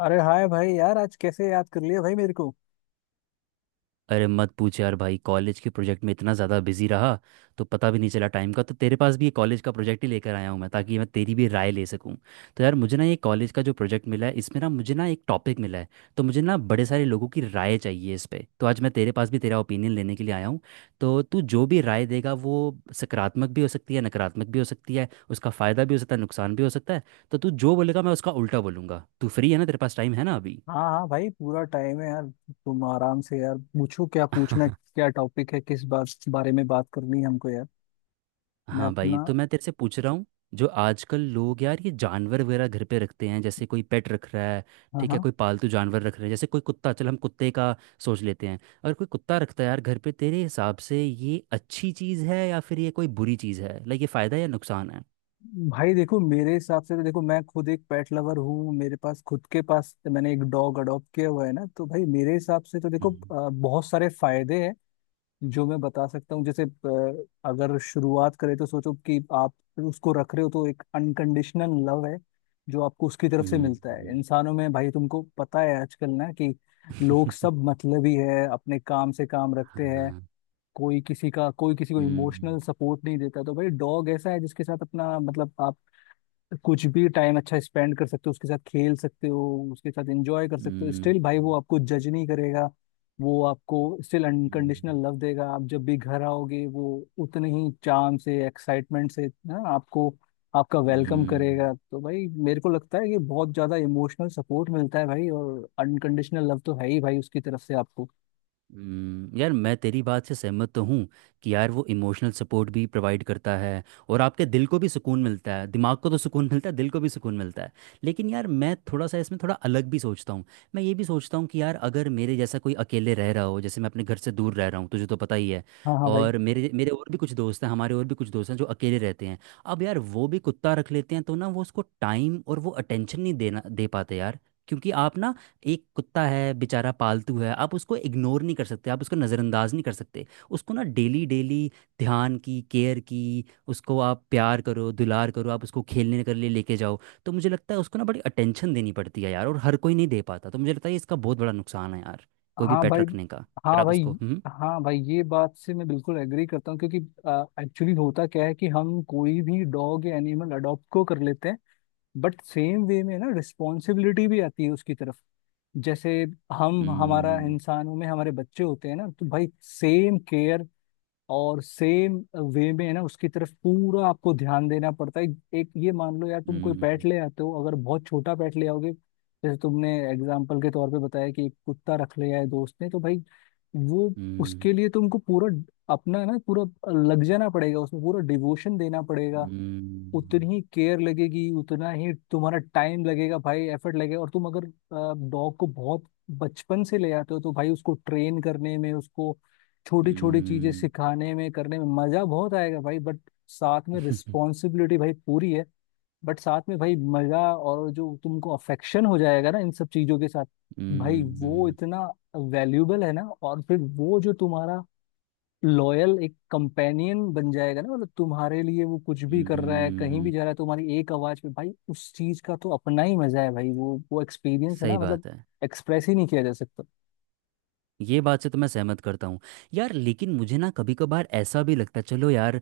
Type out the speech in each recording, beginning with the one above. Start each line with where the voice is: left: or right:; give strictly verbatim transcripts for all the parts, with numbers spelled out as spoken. left: अरे हाय भाई यार, आज कैसे याद कर लिया भाई मेरे को।
right: अरे मत पूछ यार भाई। कॉलेज के प्रोजेक्ट में इतना ज़्यादा बिजी रहा तो पता भी नहीं चला टाइम का। तो तेरे पास भी ये कॉलेज का प्रोजेक्ट ही लेकर आया हूँ मैं, ताकि मैं तेरी भी राय ले सकूँ। तो यार मुझे ना ये कॉलेज का जो प्रोजेक्ट मिला है इसमें ना मुझे ना एक टॉपिक मिला है। तो मुझे ना बड़े सारे लोगों की राय चाहिए इस पे, तो आज मैं तेरे पास भी तेरा ओपिनियन लेने के लिए आया हूँ। तो तू जो भी राय देगा वो सकारात्मक भी हो सकती है, नकारात्मक भी हो सकती है, उसका फ़ायदा भी हो सकता है, नुकसान भी हो सकता है। तो तू जो बोलेगा मैं उसका उल्टा बोलूँगा। तू फ्री है ना? तेरे पास टाइम है ना अभी?
left: हाँ हाँ भाई, पूरा टाइम है यार। तुम आराम से यार पूछो, क्या पूछना है, क्या टॉपिक है, किस बात बारे में बात करनी है हमको यार। मैं
right: हाँ भाई,
left: अपना।
right: तो मैं तेरे से पूछ रहा हूँ। जो आजकल लोग यार ये जानवर वगैरह घर पे रखते हैं, जैसे कोई पेट रख रहा है।
left: हाँ
right: ठीक है,
left: हाँ।
right: कोई पालतू जानवर रख रहा है, जैसे कोई कुत्ता। चल हम कुत्ते का सोच लेते हैं। अगर कोई कुत्ता रखता है यार घर पे, तेरे हिसाब से ये अच्छी चीज़ है या फिर ये कोई बुरी चीज़ है? लाइक ये फ़ायदा है या नुकसान है?
left: भाई देखो, मेरे हिसाब से तो देखो, मैं खुद एक पेट लवर हूँ, मेरे पास खुद के पास मैंने एक डॉग अडॉप्ट किया हुआ है ना, तो भाई मेरे हिसाब से तो देखो
right: हम्म।
left: अ, बहुत सारे फायदे हैं जो मैं बता सकता हूँ। जैसे अ, अगर शुरुआत करें तो सोचो कि आप उसको रख रहे हो तो एक अनकंडीशनल लव है जो आपको उसकी तरफ से
right: हम्म।
left: मिलता है।
right: हम्म।
left: इंसानों में भाई तुमको पता है आजकल ना कि लोग सब मतलबी है, अपने काम से काम रखते हैं।
right: हाँ।
left: कोई किसी का, कोई किसी को
right: हम्म।
left: इमोशनल सपोर्ट नहीं देता। तो भाई डॉग ऐसा है जिसके साथ अपना मतलब आप कुछ भी टाइम अच्छा स्पेंड कर सकते हो, उसके साथ खेल सकते हो, उसके साथ एंजॉय कर सकते हो।
right: हम्म।
left: स्टिल भाई वो आपको जज नहीं करेगा, वो आपको स्टिल अनकंडीशनल
right: हम्म।
left: लव देगा। आप जब भी घर आओगे वो उतने ही चाम से, एक्साइटमेंट से ना आपको, आपका वेलकम
right: हम्म।
left: करेगा। तो भाई मेरे को लगता है ये बहुत ज्यादा इमोशनल सपोर्ट मिलता है भाई, और अनकंडीशनल लव तो है ही भाई उसकी तरफ से आपको।
right: हम्म। यार मैं तेरी बात से सहमत तो हूँ कि यार वो इमोशनल सपोर्ट भी प्रोवाइड करता है, और आपके दिल को भी सुकून मिलता है, दिमाग को तो सुकून मिलता है, दिल को भी सुकून मिलता है। लेकिन यार मैं थोड़ा सा इसमें थोड़ा अलग भी सोचता हूँ। मैं ये भी सोचता हूँ कि यार अगर मेरे जैसा कोई अकेले रह रहा हो, जैसे मैं अपने घर से दूर रह रहा हूँ, तुझे तो पता ही है।
left: हाँ हाँ भाई।
right: और मेरे मेरे और भी कुछ दोस्त हैं, हमारे और भी कुछ दोस्त हैं जो अकेले रहते हैं। अब यार वो भी कुत्ता रख लेते हैं तो ना वो उसको टाइम और वो अटेंशन नहीं देना दे पाते यार। क्योंकि आप ना, एक कुत्ता है बेचारा, पालतू है, आप उसको इग्नोर नहीं कर सकते, आप उसको नज़रअंदाज नहीं कर सकते। उसको ना डेली डेली ध्यान की, केयर की, उसको आप प्यार करो, दुलार करो, आप उसको खेलने के लिए लेके जाओ। तो मुझे लगता है उसको ना बड़ी अटेंशन देनी पड़ती है यार, और हर कोई नहीं दे पाता। तो मुझे लगता है इसका बहुत बड़ा नुकसान है यार, कोई भी
left: हाँ
right: पेट
left: भाई।
right: रखने का। अगर
left: हाँ
right: आप
left: भाई।
right: उसको। हम्म।
left: हाँ भाई, ये बात से मैं बिल्कुल एग्री करता हूँ क्योंकि एक्चुअली होता क्या है कि हम कोई भी डॉग या एनिमल अडॉप्ट को कर लेते हैं, बट सेम वे में ना रिस्पॉन्सिबिलिटी भी आती है उसकी तरफ। जैसे हम, हमारा इंसानों में हमारे बच्चे होते हैं ना, तो भाई सेम केयर और सेम वे में है ना, उसकी तरफ पूरा आपको ध्यान देना पड़ता है। एक ये मान लो यार, तुम कोई पेट ले आते हो, अगर बहुत छोटा पेट ले आओगे, जैसे तुमने एग्जाम्पल के तौर पे बताया कि एक कुत्ता रख लिया है दोस्त ने, तो भाई वो, उसके लिए तुमको पूरा अपना ना पूरा लग जाना पड़ेगा, उसमें पूरा डिवोशन देना पड़ेगा।
right: हम्म। हम्म। हम्म।
left: उतनी ही केयर लगेगी, उतना ही तुम्हारा टाइम लगेगा भाई, एफर्ट लगेगा। और तुम अगर डॉग को बहुत बचपन से ले आते हो तो भाई उसको ट्रेन करने में, उसको छोटी छोटी चीजें
right: हम्म। हम्म।
left: सिखाने में, करने में मजा बहुत आएगा भाई। बट साथ में रिस्पॉन्सिबिलिटी भाई पूरी है। बट साथ में भाई मजा, और जो तुमको अफेक्शन हो जाएगा ना इन सब चीजों के साथ, भाई वो
right: हम्म।
left: इतना वैल्यूबल है ना। और फिर वो जो तुम्हारा लॉयल एक कंपेनियन बन जाएगा ना, मतलब तुम्हारे लिए वो कुछ भी
right: हम्म।
left: कर रहा है, कहीं भी
right: हम्म।
left: जा रहा है तुम्हारी एक आवाज पे, भाई उस चीज का तो अपना ही मजा है भाई। वो वो एक्सपीरियंस है ना
right: सही
left: मतलब,
right: बात है।
left: एक्सप्रेस ही नहीं किया जा सकता।
right: ये बात से तो मैं सहमत करता हूँ। यार लेकिन मुझे ना कभी कभार ऐसा भी लगता है, चलो यार,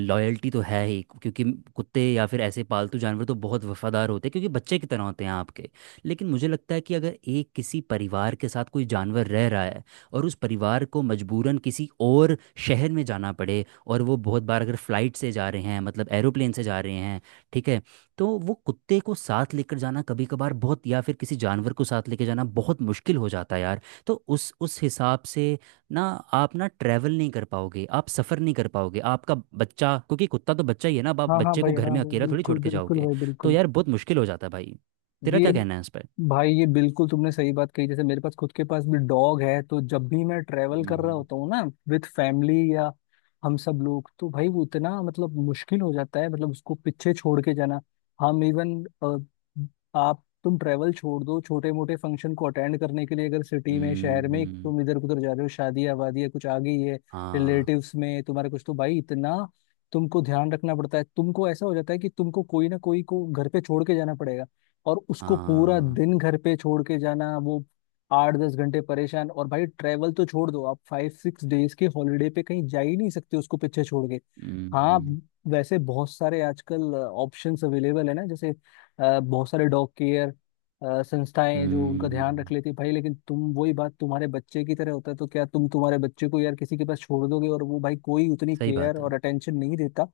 right: लॉयल्टी तो है ही, क्योंकि कुत्ते या फिर ऐसे पालतू जानवर तो बहुत वफादार होते हैं, क्योंकि बच्चे की तरह होते हैं आपके। लेकिन मुझे लगता है कि अगर एक किसी परिवार के साथ कोई जानवर रह रहा है, और उस परिवार को मजबूरन किसी और शहर में जाना पड़े, और वो बहुत बार अगर फ्लाइट से जा रहे हैं, मतलब एरोप्लेन से जा रहे हैं, ठीक है, तो वो कुत्ते को साथ लेकर जाना कभी कभार बहुत, या फिर किसी जानवर को साथ लेकर जाना बहुत मुश्किल हो जाता है यार। तो उस उस हिसाब से ना, आप ना ट्रैवल नहीं कर पाओगे, आप सफ़र नहीं कर पाओगे, आपका बच्चा, क्योंकि कुत्ता तो बच्चा ही है ना, अब आप
left: हाँ हाँ
right: बच्चे को
left: भाई।
right: घर
left: हाँ
right: में
left: भाई
right: अकेला थोड़ी
left: बिल्कुल
right: छोड़ के
left: बिल्कुल
right: जाओगे।
left: भाई
right: तो
left: बिल्कुल।
right: यार बहुत मुश्किल हो जाता है भाई। तेरा
left: ये
right: क्या कहना है इस पर?
left: भाई, ये बिल्कुल तुमने सही बात कही। जैसे मेरे पास खुद के पास भी डॉग है, तो जब भी मैं ट्रेवल कर रहा
right: हम्म।
left: होता हूँ ना विद फैमिली या हम सब लोग, तो भाई वो इतना मतलब मुश्किल हो जाता है मतलब उसको पीछे छोड़ के जाना। हम इवन, आप तुम ट्रेवल छोड़ दो, छोटे मोटे फंक्शन को अटेंड करने के लिए अगर सिटी में, शहर में
right: हम्म।
left: तुम इधर उधर जा रहे हो, शादी आबादी है, कुछ आ गई है
right: हाँ।
left: रिलेटिव्स में तुम्हारे कुछ, तो भाई इतना तुमको ध्यान रखना पड़ता है। तुमको ऐसा हो जाता है कि तुमको कोई ना कोई को घर पे छोड़ के जाना पड़ेगा, और उसको पूरा
right: हाँ।
left: दिन घर पे छोड़ के जाना, वो आठ दस घंटे परेशान। और भाई ट्रेवल तो छोड़ दो, आप फाइव सिक्स डेज के हॉलीडे पे कहीं जा ही नहीं सकते उसको पीछे छोड़ के। हाँ,
right: हम्म।
left: वैसे बहुत सारे आजकल ऑप्शंस अवेलेबल है ना, जैसे अ, बहुत सारे डॉग केयर संस्थाएं हैं जो उनका ध्यान रख
right: हम्म।
left: लेती है भाई। लेकिन तुम वही बात, तुम्हारे बच्चे की तरह होता है, तो क्या तुम तुम्हारे बच्चे को यार किसी के पास छोड़ दोगे? और वो भाई कोई उतनी
right: सही
left: केयर
right: बात है।
left: और अटेंशन नहीं देता।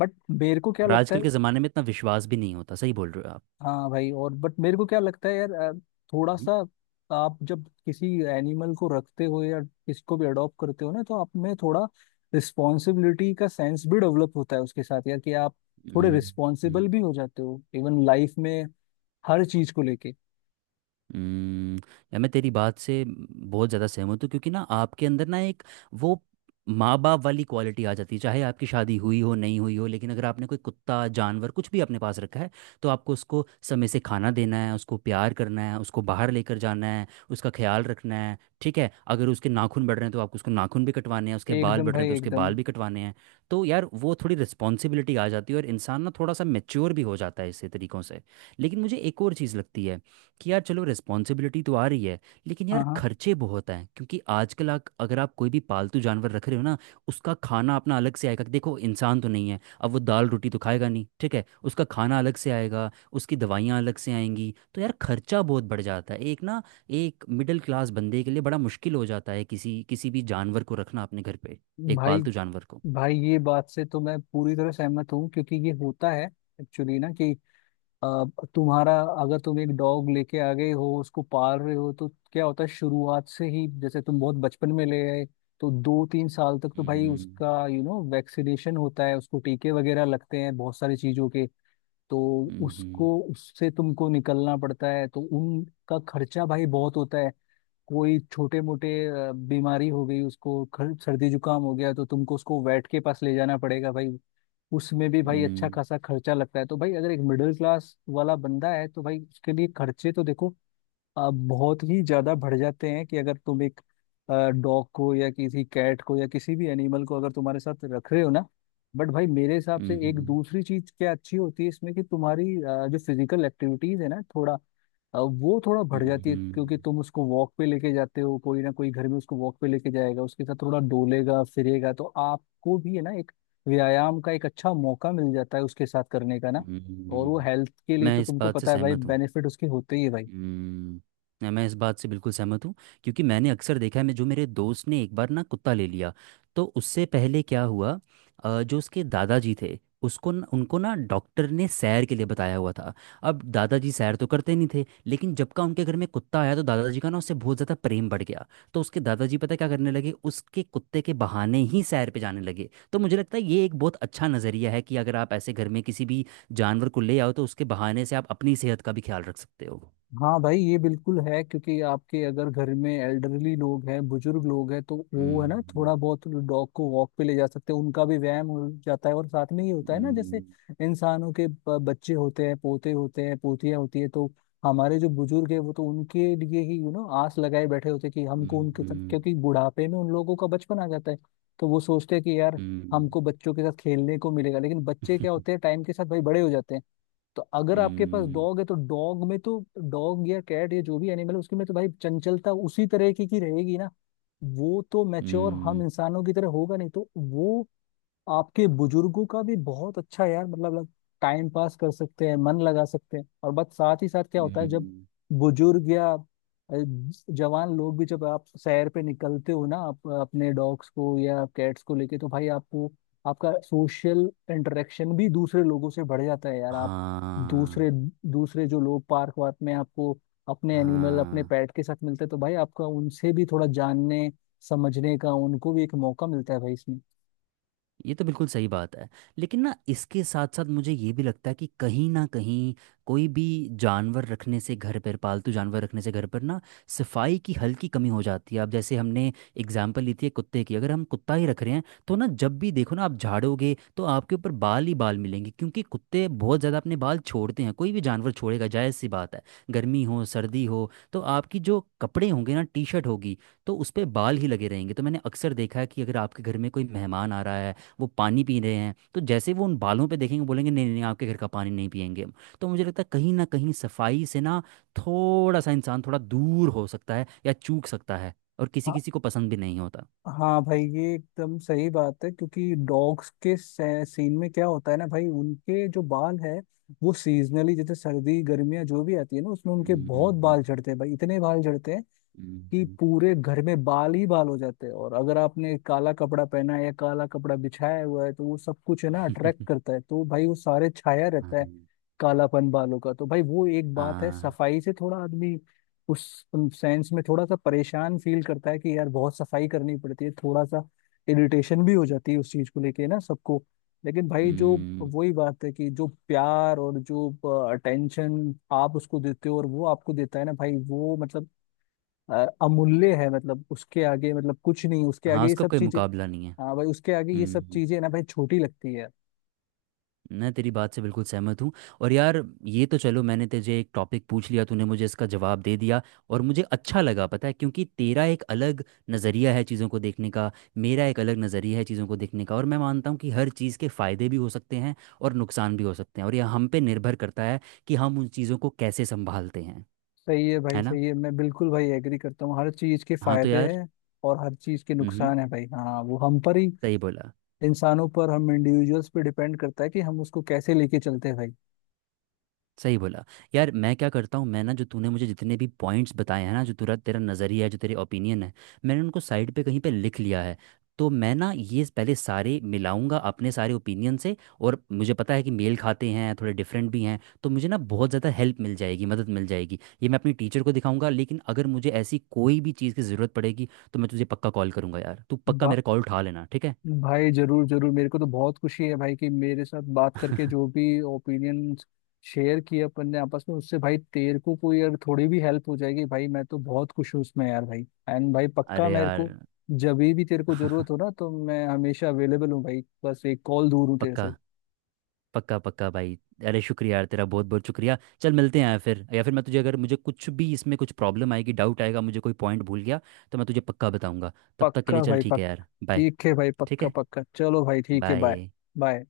left: बट मेरे को क्या
right: और
left: लगता है।
right: आजकल के ज़माने में इतना विश्वास भी नहीं होता, सही बोल रहे हो आप।
left: हाँ भाई, और बट मेरे को क्या लगता है यार, अ, थोड़ा
right: हम्म।
left: सा आप जब किसी एनिमल को रखते हो या किसको भी अडॉप्ट करते हो ना, तो आप में थोड़ा रिस्पॉन्सिबिलिटी का सेंस भी डेवलप होता है उसके साथ यार। कि आप थोड़े रिस्पॉन्सिबल
right: हम्म।
left: भी हो जाते हो इवन लाइफ में, हर चीज को लेके।
right: हम्म। यार मैं तेरी बात से बहुत ज़्यादा सहमत हूँ, क्योंकि ना आपके अंदर ना एक वो माँ बाप वाली क्वालिटी आ जाती है, चाहे आपकी शादी हुई हो नहीं हुई हो, लेकिन अगर आपने कोई कुत्ता जानवर कुछ भी अपने पास रखा है, तो आपको उसको समय से खाना देना है, उसको प्यार करना है, उसको बाहर लेकर जाना है, उसका ख्याल रखना है। ठीक है, अगर उसके नाखून बढ़ रहे हैं तो आपको उसको नाखून भी कटवाने हैं, उसके बाल
left: एकदम
right: बढ़ रहे हैं
left: भाई
right: तो उसके
left: एकदम।
right: बाल भी कटवाने हैं। तो यार वो थोड़ी रिस्पॉन्सिबिलिटी आ जाती है, और इंसान ना थोड़ा सा मेच्योर भी हो जाता है इससे, तरीक़ों से। लेकिन मुझे एक और चीज़ लगती है कि यार चलो रिस्पॉन्सिबिलिटी तो आ रही है, लेकिन
left: हाँ
right: यार
left: हाँ
right: खर्चे बहुत हैं, क्योंकि आजकल आप अगर आप कोई भी पालतू जानवर रख रहे हो ना, उसका खाना अपना अलग से आएगा, देखो इंसान तो नहीं है अब, वो दाल रोटी तो खाएगा नहीं, ठीक है, उसका खाना अलग से आएगा, उसकी दवाइयाँ अलग से आएंगी, तो यार खर्चा बहुत बढ़ जाता है एक ना। एक मिडिल क्लास बंदे के लिए बड़ा मुश्किल हो जाता है किसी किसी भी जानवर को रखना अपने घर पे, एक
left: भाई,
right: पालतू जानवर को।
left: भाई ये बात से तो मैं पूरी तरह सहमत हूँ क्योंकि ये होता है एक्चुअली ना कि अब तुम्हारा, अगर तुम एक डॉग लेके आ गए हो, उसको पाल रहे हो, तो क्या होता है शुरुआत से ही, जैसे तुम बहुत बचपन में ले आए, तो दो तीन साल तक तो भाई
right: हम्म।
left: उसका यू नो वैक्सीनेशन होता है, उसको टीके वगैरह लगते हैं बहुत सारी चीजों के। तो
right: हम्म।
left: उसको उससे तुमको निकलना पड़ता है, तो उनका खर्चा भाई बहुत होता है। कोई छोटे मोटे बीमारी हो गई, उसको खर- सर्दी जुकाम हो गया, तो तुमको उसको वेट के पास ले जाना पड़ेगा भाई, उसमें भी भाई अच्छा
right: हम्म।
left: खासा खर्चा लगता है। तो भाई अगर एक मिडिल क्लास वाला बंदा है तो भाई उसके लिए खर्चे तो देखो, आप बहुत ही ज्यादा बढ़ जाते हैं कि अगर तुम एक डॉग को या किसी कैट को या किसी भी एनिमल को अगर तुम्हारे साथ रख रहे हो ना। बट भाई मेरे हिसाब से एक
right: हम्म।
left: दूसरी चीज क्या अच्छी होती है इसमें, कि तुम्हारी अ, जो फिजिकल एक्टिविटीज है ना, थोड़ा अ, वो थोड़ा बढ़ जाती है,
right: हम्म।
left: क्योंकि तुम उसको वॉक पे लेके जाते हो, कोई ना कोई घर में उसको वॉक पे लेके जाएगा, उसके साथ थोड़ा डोलेगा फिरेगा, तो आपको भी है ना एक व्यायाम का एक अच्छा मौका मिल जाता है उसके साथ करने का ना।
right: हम्म।
left: और वो
right: हम्म।
left: हेल्थ के लिए
right: मैं
left: तो
right: इस
left: तुमको
right: बात से
left: पता है भाई
right: सहमत हूँ।
left: बेनिफिट उसके होते ही है भाई।
right: हम्म, नहीं, मैं इस बात से बिल्कुल सहमत हूँ, क्योंकि मैंने अक्सर देखा है, मैं जो, मेरे दोस्त ने एक बार ना कुत्ता ले लिया, तो उससे पहले क्या हुआ, अ, जो उसके दादाजी थे, उसको न, उनको ना डॉक्टर ने सैर के लिए बताया हुआ था। अब दादाजी सैर तो करते नहीं थे, लेकिन जब का उनके घर में कुत्ता आया तो दादाजी का ना उससे बहुत ज़्यादा प्रेम बढ़ गया। तो उसके दादाजी पता है क्या करने लगे, उसके कुत्ते के बहाने ही सैर पे जाने लगे। तो मुझे लगता है ये एक बहुत अच्छा नज़रिया है कि अगर आप ऐसे घर में किसी भी जानवर को ले आओ, तो उसके बहाने से आप अपनी सेहत का भी ख्याल रख सकते हो।
left: हाँ भाई ये बिल्कुल है, क्योंकि आपके अगर घर में एल्डरली लोग हैं, बुजुर्ग लोग हैं, तो वो है ना
right: हम्म।
left: थोड़ा बहुत डॉग को वॉक पे ले जा सकते हैं, उनका भी व्यायाम हो जाता है। और साथ में ये होता है ना, जैसे
right: हम्म।
left: इंसानों के ब- बच्चे होते हैं, पोते होते हैं, पोतियां होती है, तो हमारे जो बुजुर्ग है वो तो उनके लिए ही यू नो आस लगाए बैठे होते हैं कि हमको उनके साथ,
right: हम्म।
left: क्योंकि बुढ़ापे में उन लोगों का बचपन आ जाता है, तो वो सोचते हैं कि यार
right: हम्म।
left: हमको बच्चों के साथ खेलने को मिलेगा। लेकिन बच्चे क्या होते हैं, टाइम के साथ भाई बड़े हो जाते हैं। तो अगर आपके पास
right: हम्म।
left: डॉग है तो डॉग में तो, डॉग या कैट या जो भी एनिमल है उसके में तो भाई चंचलता उसी तरह की की रहेगी ना, वो तो मैच्योर हम
right: हम्म।
left: इंसानों की तरह होगा नहीं, तो वो आपके बुजुर्गों का भी बहुत अच्छा यार मतलब टाइम पास कर सकते हैं, मन लगा सकते हैं। और बस साथ ही साथ क्या होता है, जब
right: हम्म।
left: बुजुर्ग या अ, जवान लोग भी जब आप सैर पे निकलते हो ना आप अपने डॉग्स को या कैट्स को लेके, तो भाई आपको, आपका सोशल इंटरेक्शन भी दूसरे लोगों से बढ़ जाता है यार। आप
right: हाँ।
left: दूसरे, दूसरे जो लोग पार्क वार्क में आपको अपने एनिमल अपने
right: हाँ।
left: पेट के साथ मिलते हैं, तो भाई आपका उनसे भी थोड़ा जानने समझने का उनको भी एक मौका मिलता है भाई इसमें।
right: ये तो बिल्कुल सही बात है। लेकिन ना इसके साथ साथ मुझे ये भी लगता है कि कहीं ना कहीं, कोई भी जानवर रखने से घर पर, पालतू जानवर रखने से घर पर ना, सफाई की हल्की कमी हो जाती है। अब जैसे हमने एग्जाम्पल ली थी एक कुत्ते की, अगर हम कुत्ता ही रख रहे हैं तो ना, जब भी देखो ना आप झाड़ोगे तो आपके ऊपर बाल ही बाल मिलेंगे, क्योंकि कुत्ते बहुत ज़्यादा अपने बाल छोड़ते हैं, कोई भी जानवर छोड़ेगा, जायज़ सी बात है। गर्मी हो सर्दी हो तो आपकी जो कपड़े होंगे ना, टी शर्ट होगी, तो उस पर बाल ही लगे रहेंगे। तो मैंने अक्सर देखा है कि अगर आपके घर में कोई मेहमान आ रहा है, वो पानी पी रहे हैं, तो जैसे वो उन बालों पे देखेंगे, बोलेंगे, नहीं नहीं आपके घर का पानी नहीं पियेंगे हम। तो मुझे लगता है कहीं ना कहीं सफाई से ना थोड़ा सा इंसान थोड़ा दूर हो सकता है या चूक सकता है। और किसी किसी को पसंद भी नहीं होता।
left: हाँ भाई ये एकदम सही बात है, क्योंकि डॉग्स के से- सीन में क्या होता है ना भाई, उनके जो बाल है वो सीजनली जैसे सर्दी गर्मियाँ जो भी आती है ना, उसमें उनके बहुत
right: हम्म।
left: बाल झड़ते हैं भाई, इतने बाल झड़ते हैं
right: हम्म।
left: कि
right: हम्म।
left: पूरे घर में बाल ही बाल हो जाते हैं। और अगर आपने काला कपड़ा पहना है या काला कपड़ा बिछाया हुआ है, तो वो सब कुछ है ना अट्रैक्ट करता है, तो भाई वो सारे छाया
right: हाँ।
left: रहता है कालापन बालों का। तो भाई वो एक बात है,
right: हाँ।
left: सफाई से थोड़ा आदमी उस सेंस में थोड़ा सा परेशान फील करता है कि यार बहुत सफाई करनी पड़ती है, थोड़ा सा इरिटेशन भी हो जाती है उस चीज को लेके ना सबको। लेकिन भाई जो
right: हम्म।
left: वही बात है कि जो प्यार और जो अटेंशन आप उसको देते हो और वो आपको देता है ना भाई, वो मतलब अ, अमूल्य है, मतलब उसके आगे मतलब कुछ नहीं, उसके
right: हाँ,
left: आगे ये
right: उसका
left: सब
right: कोई
left: चीजें।
right: मुकाबला नहीं है।
left: हाँ भाई उसके आगे ये सब
right: हम्म।
left: चीजें ना भाई छोटी लगती है।
right: मैं तेरी बात से बिल्कुल सहमत हूँ। और यार ये तो चलो, मैंने तुझे एक टॉपिक पूछ लिया, तूने मुझे इसका जवाब दे दिया, और मुझे अच्छा लगा पता है, क्योंकि तेरा एक अलग नज़रिया है चीज़ों को देखने का, मेरा एक अलग नज़रिया है चीज़ों को देखने का। और मैं मानता हूँ कि हर चीज़ के फ़ायदे भी हो सकते हैं और नुकसान भी हो सकते हैं, और यह हम पे निर्भर करता है कि हम उन चीज़ों को कैसे संभालते हैं।
left: सही है भाई
right: है ना?
left: सही है, मैं बिल्कुल भाई एग्री करता हूँ, हर चीज के
right: हाँ, तो
left: फायदे
right: यार।
left: हैं और हर चीज के
right: हम्म।
left: नुकसान है भाई। हाँ वो हम पर ही,
right: सही बोला।
left: इंसानों पर, हम इंडिविजुअल्स पे डिपेंड करता है कि हम उसको कैसे लेके चलते हैं।
right: सही बोला। यार मैं क्या करता हूँ, मैं ना जो तूने मुझे जितने भी पॉइंट्स बताए हैं ना, जो तेरा तेरा नज़रिया है, जो तेरे ओपिनियन है, मैंने उनको साइड पे कहीं पे लिख लिया है। तो मैं ना ये पहले सारे मिलाऊंगा अपने सारे ओपिनियन से। और मुझे पता है कि मेल खाते हैं, थोड़े डिफरेंट भी हैं, तो मुझे ना बहुत ज़्यादा हेल्प मिल जाएगी, मदद मिल जाएगी। ये मैं अपनी टीचर को दिखाऊंगा। लेकिन अगर मुझे ऐसी कोई भी चीज़ की ज़रूरत पड़ेगी तो मैं तुझे पक्का कॉल करूंगा यार, तू पक्का
left: भाई,
right: मेरा कॉल उठा लेना, ठीक है?
left: भाई जरूर जरूर, मेरे को तो बहुत खुशी है भाई कि मेरे साथ बात करके जो भी ओपिनियन शेयर किए अपन ने आपस में, उससे भाई तेरे को कोई अगर थोड़ी भी हेल्प हो जाएगी भाई, मैं तो बहुत खुश हूँ उसमें यार भाई। एंड भाई पक्का,
right: अरे
left: मेरे
right: यार।
left: को जब भी तेरे को जरूरत हो ना तो मैं हमेशा अवेलेबल हूँ भाई, बस एक कॉल दूर हूँ तेरे
right: पक्का।
left: से।
right: पक्का पक्का भाई। अरे शुक्रिया यार, तेरा बहुत बहुत शुक्रिया। चल मिलते हैं यार फिर, या फिर मैं तुझे, अगर मुझे कुछ भी इसमें कुछ प्रॉब्लम आएगी, डाउट आएगा, मुझे कोई पॉइंट भूल गया, तो मैं तुझे पक्का बताऊंगा। तब तक के लिए
left: पक्का
right: चल,
left: भाई
right: ठीक है
left: पक्का।
right: यार, बाय।
left: ठीक है भाई,
right: ठीक
left: पक्का
right: है।
left: पक्का, चलो भाई ठीक है,
right: बाय।
left: Bye bye.